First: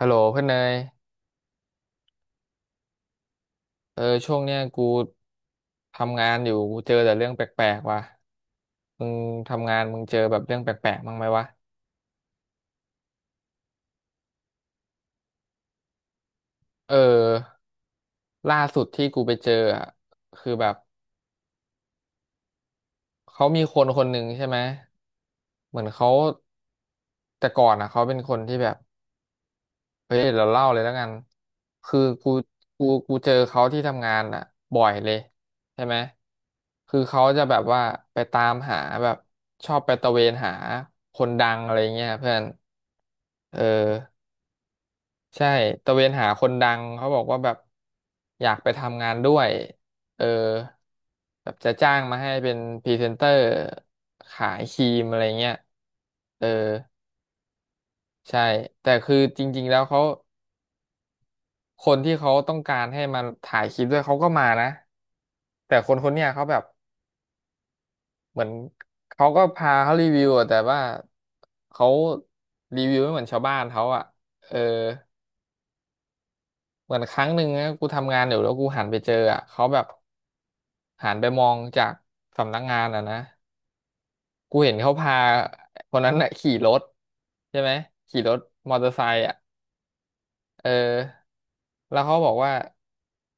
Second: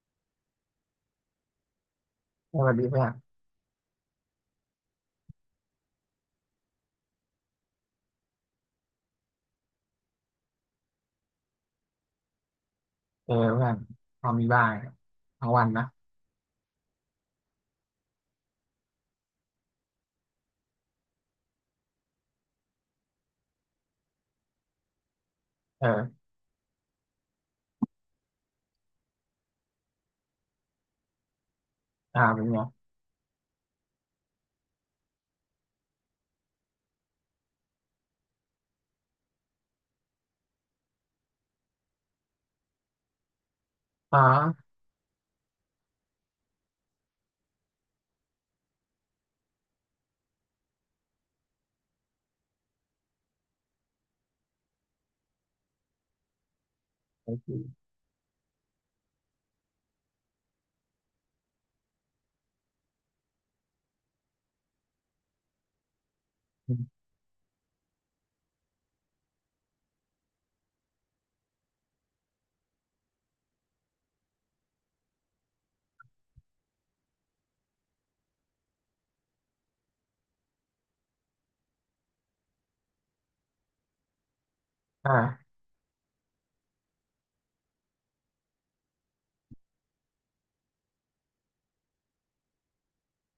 ฮัลโหลเพื่อนเนยสวัสดีเพื่อนเออช่วงเนี้ยกูทำงานอยู่กูเจอแต่เรื่องแปลกๆว่ะมึงทำงานมึงเจอแบบเรื่องแปลกๆบ้างไหมวะเออเพื่อนพอมีบ้างทั้งวันนะเออล่าสุดที่กูไปเจออะคือแบบเขามีคนคนหนึ่งใช่ไหมเหมือนเขาเออแต่ก่อนอ่ะเขาเป็นคนที่แบบ เฮ้ยเราเล่าเลยแล้วกันคืออ่ากูเป็นไงกูกูเจอเขาที่ทำงานอ่ะบ่อยเลยใช่ไหมคือเขาจะแบบว่าไปตามหาแบบชอบไปตะเวนหาคนดังอะไรเงี้ยเพื่อนเอออ๋อใช่ตะเวนหาคนดังเขาบอกว่าแบบอยากไปทำงานด้วยเออแบบจะจ้างมาให้เป็นพรีเซนเตอร์ขายครีมอะไรเงี้ยเออโอเคใช่แต่คือจริงๆแล้วเขา คนที่เขาต้องการให้มาถ่ายคลิปด้วยเขาก็มานะแต่คนคนเนี้ยเขาแบบอมเหมือนเขาก็พาเขารีวิวอะแต่ว่าเขารีวิวไม่เหมือนชาวบ้านเขาอะเออเหมือนครั้งหนึ่งนะกูทำงานอยู่แล้วกูหันไปเจออะเขาแบบหันไปมองจากสำนักงานอ่ะนะกูเห็นเขาพาอ่าคนนั้นน่ะขี่รถใช่ไหมขี่รถมอเตอร์ไซค์อะ เออแล้วเขาบอกว่า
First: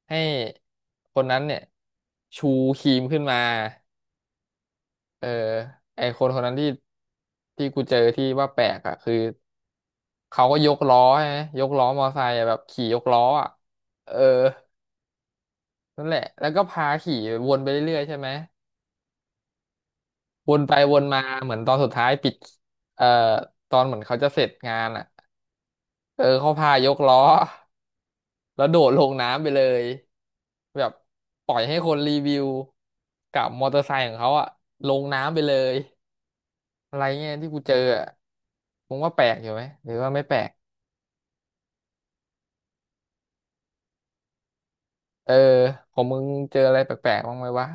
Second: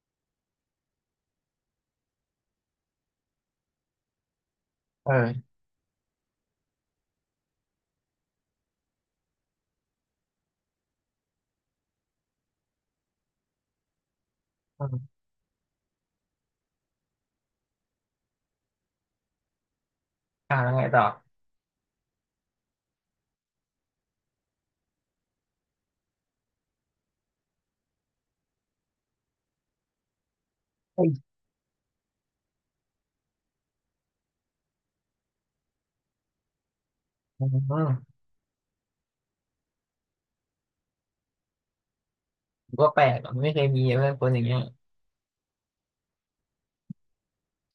ให้คนนั้นเนี่ยชูครีมขึ้นมาเอเอออไอคนคนนั้นที่กูเจอที่ว่าแปลกอ่ะคือเขาก็ยกล้อใช่ไหมยกล้อมอไซค์อะแบบขี่ยกล้ออ่ะเอออมนั่นแหละแล้วก็พาขี่วนไปเรื่อยๆใช่ไหมวอ่านแล้ไปวไงวต่นอมาเหมือนตอนสุดท้ายปิดเอ่อตอนเหมือนเขาจะเสร็จงานอ่ะเออเขาพายกล้อ แล้วโดดลงน้ำไปเลยแบบเฮ้ยปล่อยให้คนรีวิวกับมอเตอร์ไซค์ของเขาอะลงน้ำไปเลยอะไรเงี้ยอืที่กูเจออะมมึงว่าแปลกอยู่ไหมหรือว่าไม่แปลกกก็แปลกอะไม่เคยมีเพื่อนคนอย่างเงี้ยเออของมึงเจออะไรแปลกๆบ้างไหมวะ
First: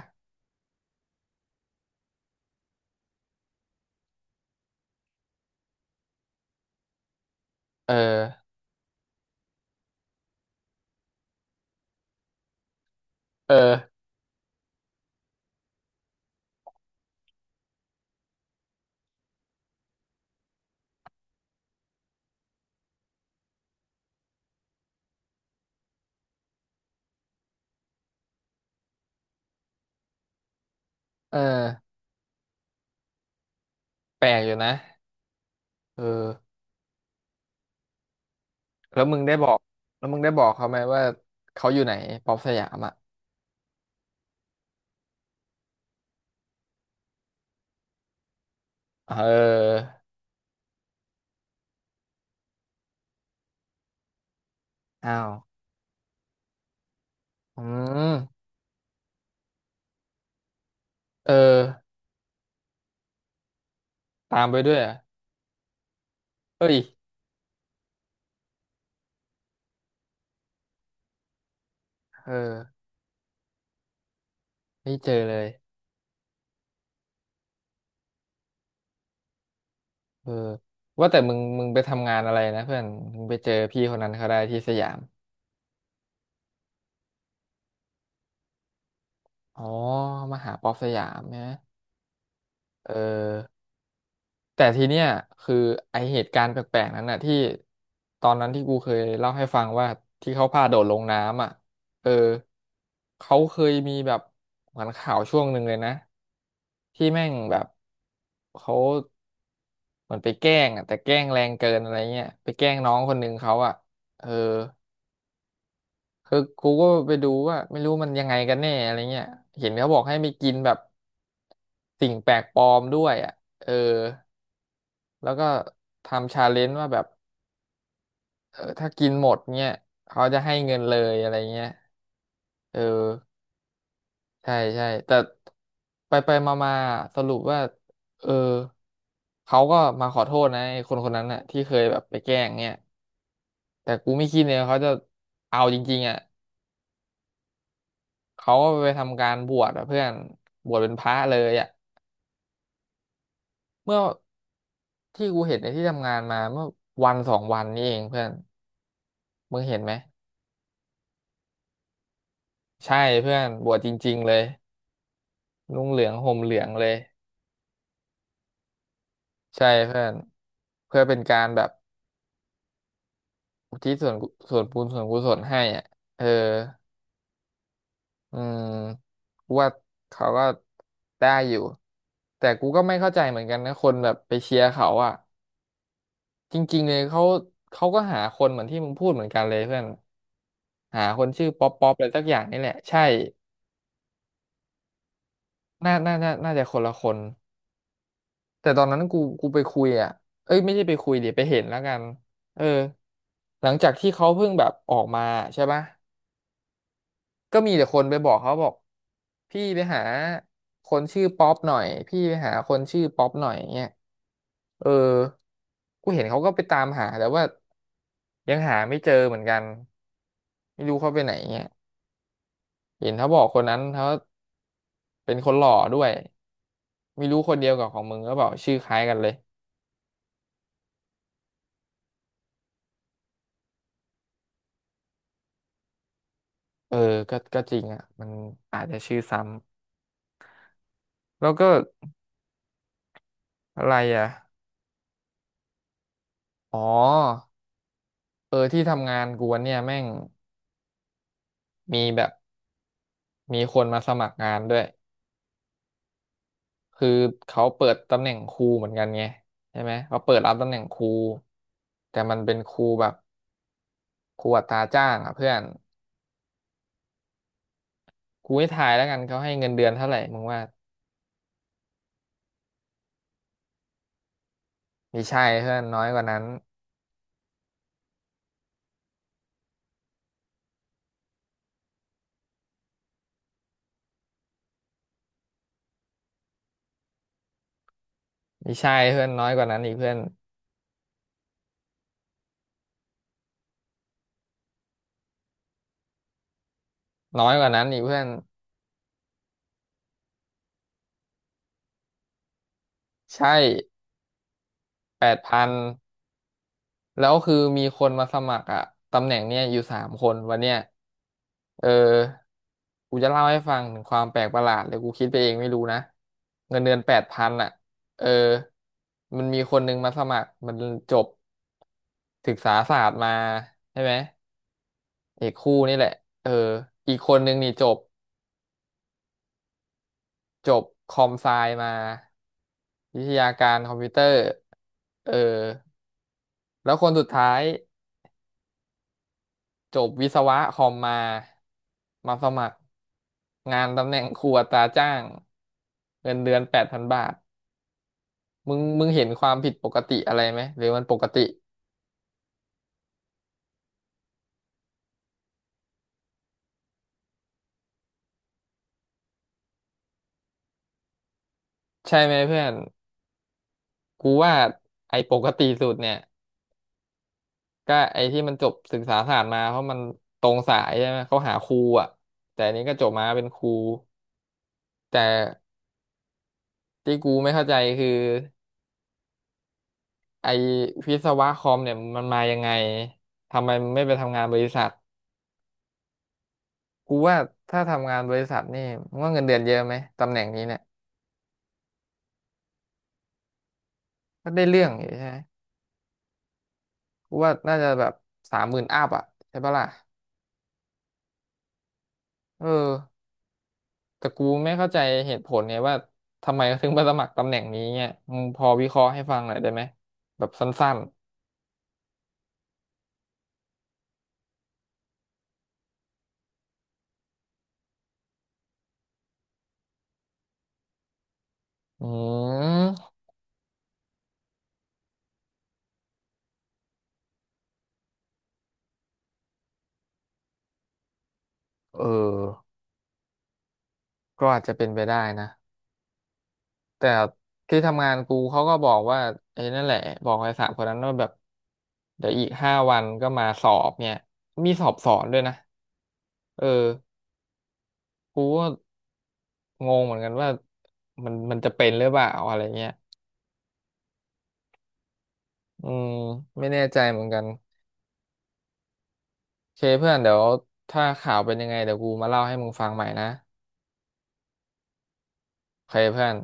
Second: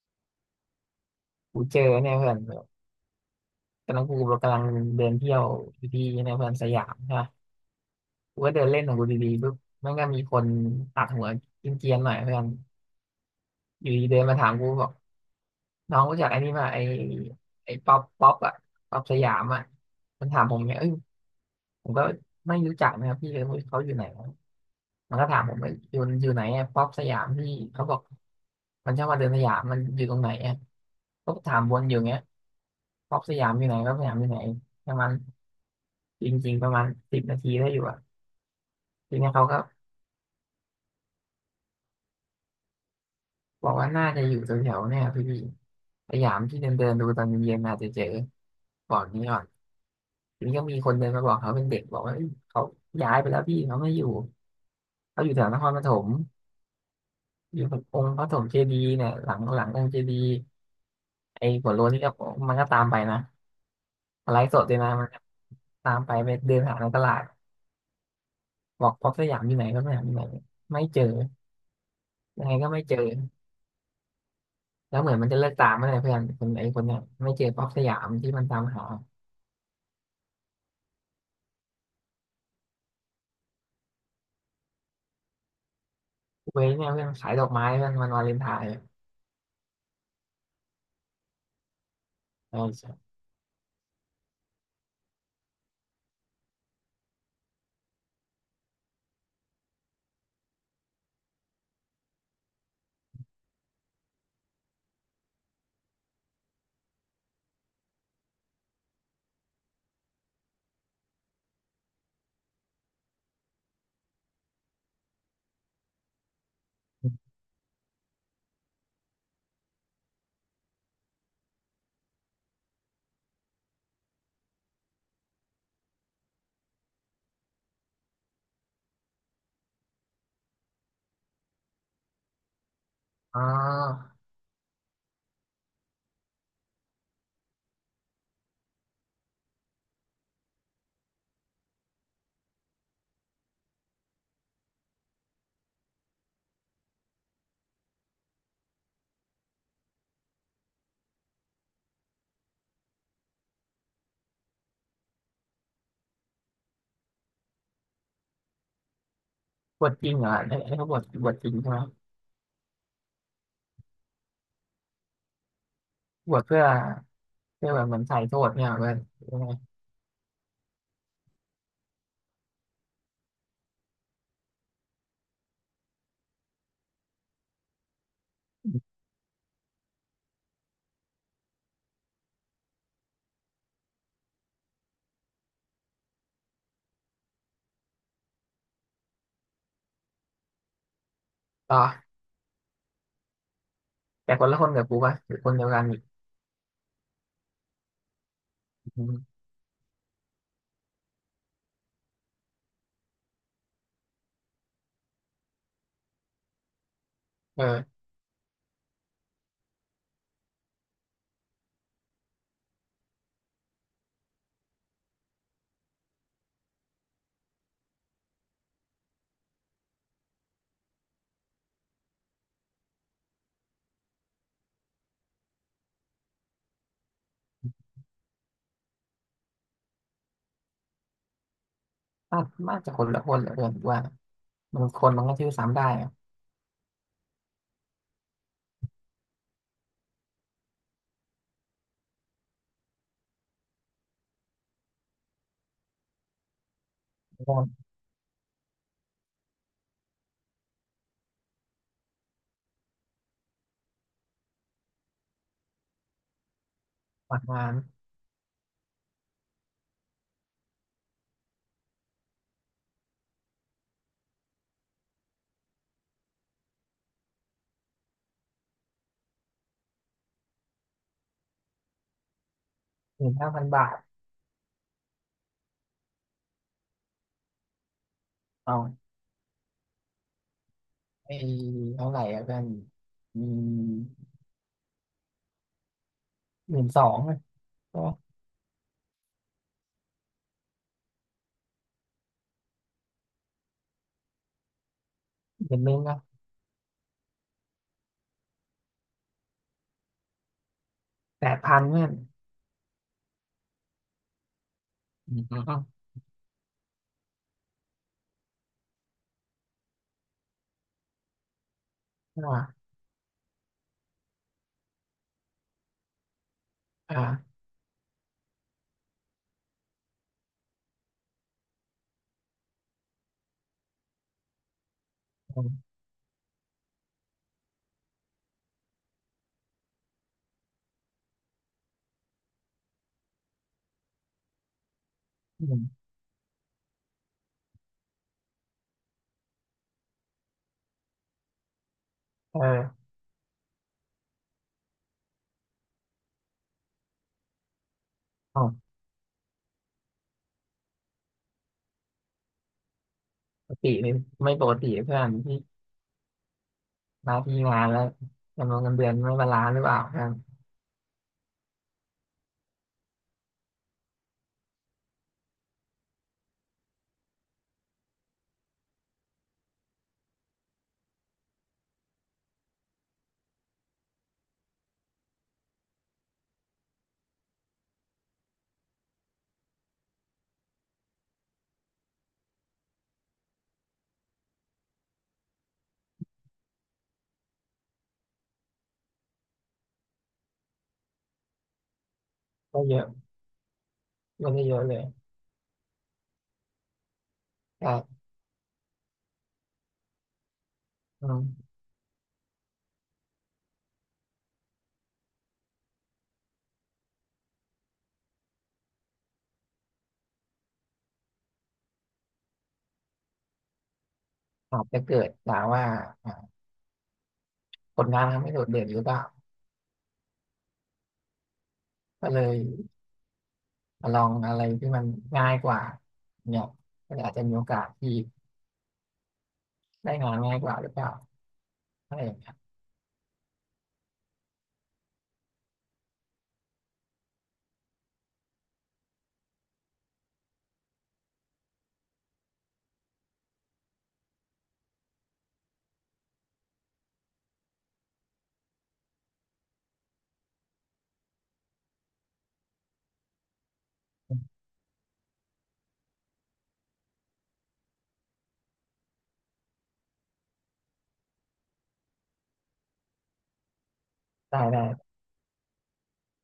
กูเจอเนี่ยเพื่อนแบบตอนนั้นกูกำลังเดินเที่ยวอยู่ที่เนี่ยเพื่อนสยามใช่ปะเออกูก็เดินเล่นของกูดีๆปุ๊บมันก็มีคนตัดหัวกินเกรียนๆหน่อยเพื่อนเอออยู่ดีเดินมาถามกูบอกน้องรู้จักไอ้นี่ป่ะไอ้ป๊อปอะป๊อปสยามอะมันถามผมไงเอ้ย ผมก็ไม่รู้จักนะครับพี่เลยไม่รู้เขาอยู่ไหนมันก็ถามผมว่าอยู่ไหนอะป๊อปสยามพี่เขาบอกมันชอบมาเดินสยามมันอยู่ตรงไหนอะก็เอถามวนออยู่เงี้ยป๊อปสยามอยู่ไหนป๊อปสยามแปอลยู่ไหนกอยู่นะประมาณเอจอริงๆประมาณ10 นาทีได้อยู่อะแล้วทีมึงเนี้ได้ยบเขาอก็กแล้วมึงได้บอกเขาไหมว่าเขาอยู่ไหนป๊อปสยามอ่ะบอกว่าน่าจะอยู่แถวๆเนี่ยครับพี่สยามที่เดินเดินดูตอนเย็นๆอาจจะเจอบอกเนี้ก่อนออทีนี้ก็มีคนเดินมาบอกเขาเป็นเด็กบอกว่าเอ้ยเขาย้ายไปแล้วพี่เขาไม่อยู่อ้าเขาอวยู่แถวนครปฐมออืยู่ตรงองค์มพระปฐมเจดีย์เนี่ยหลังองค์เจดีย์ เอไอ้อหัวโล้นนี่ก็มันก็ตามไปนะมาไลตามฟ์ไปสดด้ด้ววยยเหรนะอ่ะมันก็ตามไปไปเดินเอ้หายในตลาดบอกพ็อกสยามอยู่ไหนก็สยามอยู่ไหนไม่เจอเออยังไงก็ไม่เจอไม่แล้วเจเหอมือนมันเลจะย เลิกตามไม่ได้เพื่อนคนไอ้คนเนี้ยไม่เจอพ็อกสยามที่มันตามหาเออว่าแต่มึงไปทำงานอะไรนะเพื่อนมึงไปเจอพี่คนนั้นเขาได้ที่สยามเว้ยเนี่ยเพื่อนขายดอกไม้เพื่อนมันวาเลนไทน์อ๋อมหาป๊อปสยามใช่ไหมเออเอใช่อแต่ทีเนี้ยคือไอเหตุการณ์แปลกๆนั้นน่ะที่ตอนนั้นที่กูเคยเล่าให้ฟังว่าที่เขาพาโดดลงน้ำอ่ะเออเขาเคยมีแบบเหมือนข่าวช่วงหนึ่งเลยนะที่แม่งแบบเขาเหมือนไปแกล้งอ่ะแต่แกล้งแรงเกินอะไรเงี้ยไปแกล้งน้องคนหนึ่งเขาอ่ะเออ คือกูก็ไปดูว่าไม่รู้มันยังไงกันแน่อะไรเงี้ยเห็นเขาบอกให้ไปกินแบบสิ่งแปลกปลอมด้วยอ่ะเออแล้วก็ทำชาเลนจ์ว่าแบบเออถ้ากินหมดเงี้ยเขาจะให้เงินเลยอะไรเงี้ยเอออ๋อใช่ใช่แต่ไปไปมามาๆสรุปว่าเออเขาก็มาขอโทษนะไอ้คนคนนั้นน่ะที่เคยแบบไปแกล้งเงี้ยแต่กูไม่คิดเลยว่าเขาจะเอาจริงๆอ่ะเขาก็ไปทำการบวชอ่ะเพื่อนบวชเป็นพระเลยอ่ะ เมื่อที่กูเห็นในที่ทำงานมาเมื่อวันสองวันนี้เองเพื่อนมึงเห็นบวไหมชจริงเหรอไอ้ไอ้เขาบวชจริงใช่ไหมใช่เพื่อนบวชจริงๆเลยนุ่งเหลืองบห่มวชเหลืเพื่อองเลยเพื่อแบบเหมือนใส่โทษเนี่ยเพื่อนยังไงใช่เพื่อนเพื่อเป็นการแบบอุทิศส่วนกุส่วนบุญส่วนกุศลให้อ่ะเอออืมกูว่าเขาก็ได้อยู่แต่กูก็ไม่เข้าใจเหมือนกันนะคนแบบไปเชียร์เขาอ่ะจริงๆเลยเขาก็หาคนเหมือนที่มึงพูดเหมือนกันเลยเพื่อนหาคนชื่อป๊อปต่ป๊อปอะไรอสักอย่างนี่แหละใช่ แต่คนละคนกับกูป่ะหรือคนเดียวกันน่าอีกน่าน่าน่าจะคนละคนแต่ตอนนั้อืนกูมกูไปคุยอ่ะเอ้ยไม่ใช่ไปคุยเดิไปเห็นแล้วกันเออหลังจากที่เขาเพิ่งแบบออกมาใช่ปะก็เอมีแต่อคนไปบอกเขาบอกพี่ไปหาคนชื่อป๊อปหน่อยพี่ไปหาคนชื่อป๊อปหน่อยเงี้ยเออกูเห็นเขาก็ไปตามหาแต่ว่ายังหาไม่เจอเหมือนกันไม่รู้เขาไปไหนเงี้ยเห็นเขาบอกคนนั้นเขาเป็นคนหล่อด้วยไม่รู้คนเดียวกับของมึงก็บอกชื่อคล้ายกันเลย น่าน่าจะคนละคนแหละเพื่อนกูว่า บางคนมันก็ซื้อซ้ำได้อะเออก็ก็จริงอ่ะมันอาจจะชื่อซ้ำแล้วก็อะไรอ่ะอ๋อโดนเออที่ทำงานกูวันเนี่ยแม่งมีแบบมีคนมาสมัครงานด้วย คือหลักเขางานเปิดตำแหน่งครูเหมือนกันไงใช่ไหมเขาเปิดรับตำแหน่งครูแต่มันเป็นครูแบบครูอัตราจ้างอ่ะเพื่อนกูให้ทายแล้วกันเขาให้เงินเดือนเท่าไหร่มึงว่า15,000 บาทมีใช่เพื่อนน้อยกว่านั้นเอาไอ้เท่าไหร่อะเพื่อนอืม12,000ก็มีใช่เพื่อนน้อยกว่านั้นอีกเพื่อนเดือนนึงอะน้อยกว่านั้นอีกเพื่อน8,000เพื่อนใช่แปอืดพัน มแล้วคือมีคนมาสมัครอะตำแหน่งเนี้ยอยู่สามคนวันเนี้ยเออใช่ป่ะกูจะเล่าให้ฟังถึงความแปลกประหลาดเลยกูคิดไปเองไม่รู้นะ เงินเดือนแปอ่าดพันอะเออมันมีคนนึงมาสมัครมันจบศึกษาศาสตร์มาใช่ไหมเอกอืคู่มนี่แหละเอออีกคนนึงนี่จบคอมไซมาวิทยาการคอมพิวเตอร์เอออืมแล้วคนสุดท้าย จบวิศวะคอมมาสมัครเอองานตำแหน่งครอัตราจ้างเงินเดือนแปดพันบาทเอามึงเห็นความผิดปกติอะไรไหมหรือมันปกติปกตินี่ไม่ปกติเพื่อนที่มาที่งานแล้วจำนวนเงินเดือนไม่บาลานซ์หรือเปล่าเพื่อนใช่ไหมเพื่อนกูว่าไอ้ปกติสุดเนี่ยก็ไอ้ที่มันจบศึกษาศาสตร์มาเพราะมันตรงสายใช่ไหมเขาหาครูอ่ะแต่อันนี้ก็จบมาเป็นครูแต่ที่กูไม่เข้าใจคือไอ้วิศวะคอมเนี่ยมันมายังไงทำไมมันไม่ไปทำงานบริษัท กูว่าถ้าทำงานบริษัทนี่มึงว่าเงินเดือนเยอะไหมตำแหน่งนี้เนี่ยก็เยอะก็ก็ได้ได้เยเรื่อะองเลยอยู่ใช่ไหมกูว่าน่าจะแต่แบบสามหมื่นอัพอ่ะใช่ปะล่ะอืมเออแต่กูไม่เข้าใจเหตุผลเนี่ยว่าทำไมเขาถึงมาสมัครตำแหน่งนี้เนี่ยมึงพอวิเคราะห์ให้ฟังหน่อยได้ไหมแบบสั้นอาจจะเกิดจากว่าอ่าผลงานทำไม่โดดเด่นหรือเปล่าๆอืก็เลย มลองอะไรที่มันง่ายกว่าเนี่ยก็อาจจะมีโอกาสที่ได้งานง่ายกว่าหรือเปล่าเออะไรอย่างเงี้ยอก็อาจจะเป็นไปได้นะแต่ที่ทำงานกูเขาก็บอกว่าไอ้นั่นแหละบอกไอ้สามคนนั้นว่าแบบเดี๋ยวอีกห้าวันก็มาสอบเนี่ยมีสอบสอนด้วยนะเออ กูก็งงเหมือนกันว่ามันจะเป็นหรือเปล่าอะไรเงี้ย อืมไม่แน่ใจเหมือนกันโอเคเพื่อนเดี๋ยวถ้าข่าวเป็นยังไงเดี๋ยวกูมาเล่าให้มึงฟังใหม่นะได้ได้โอเคเพื่อน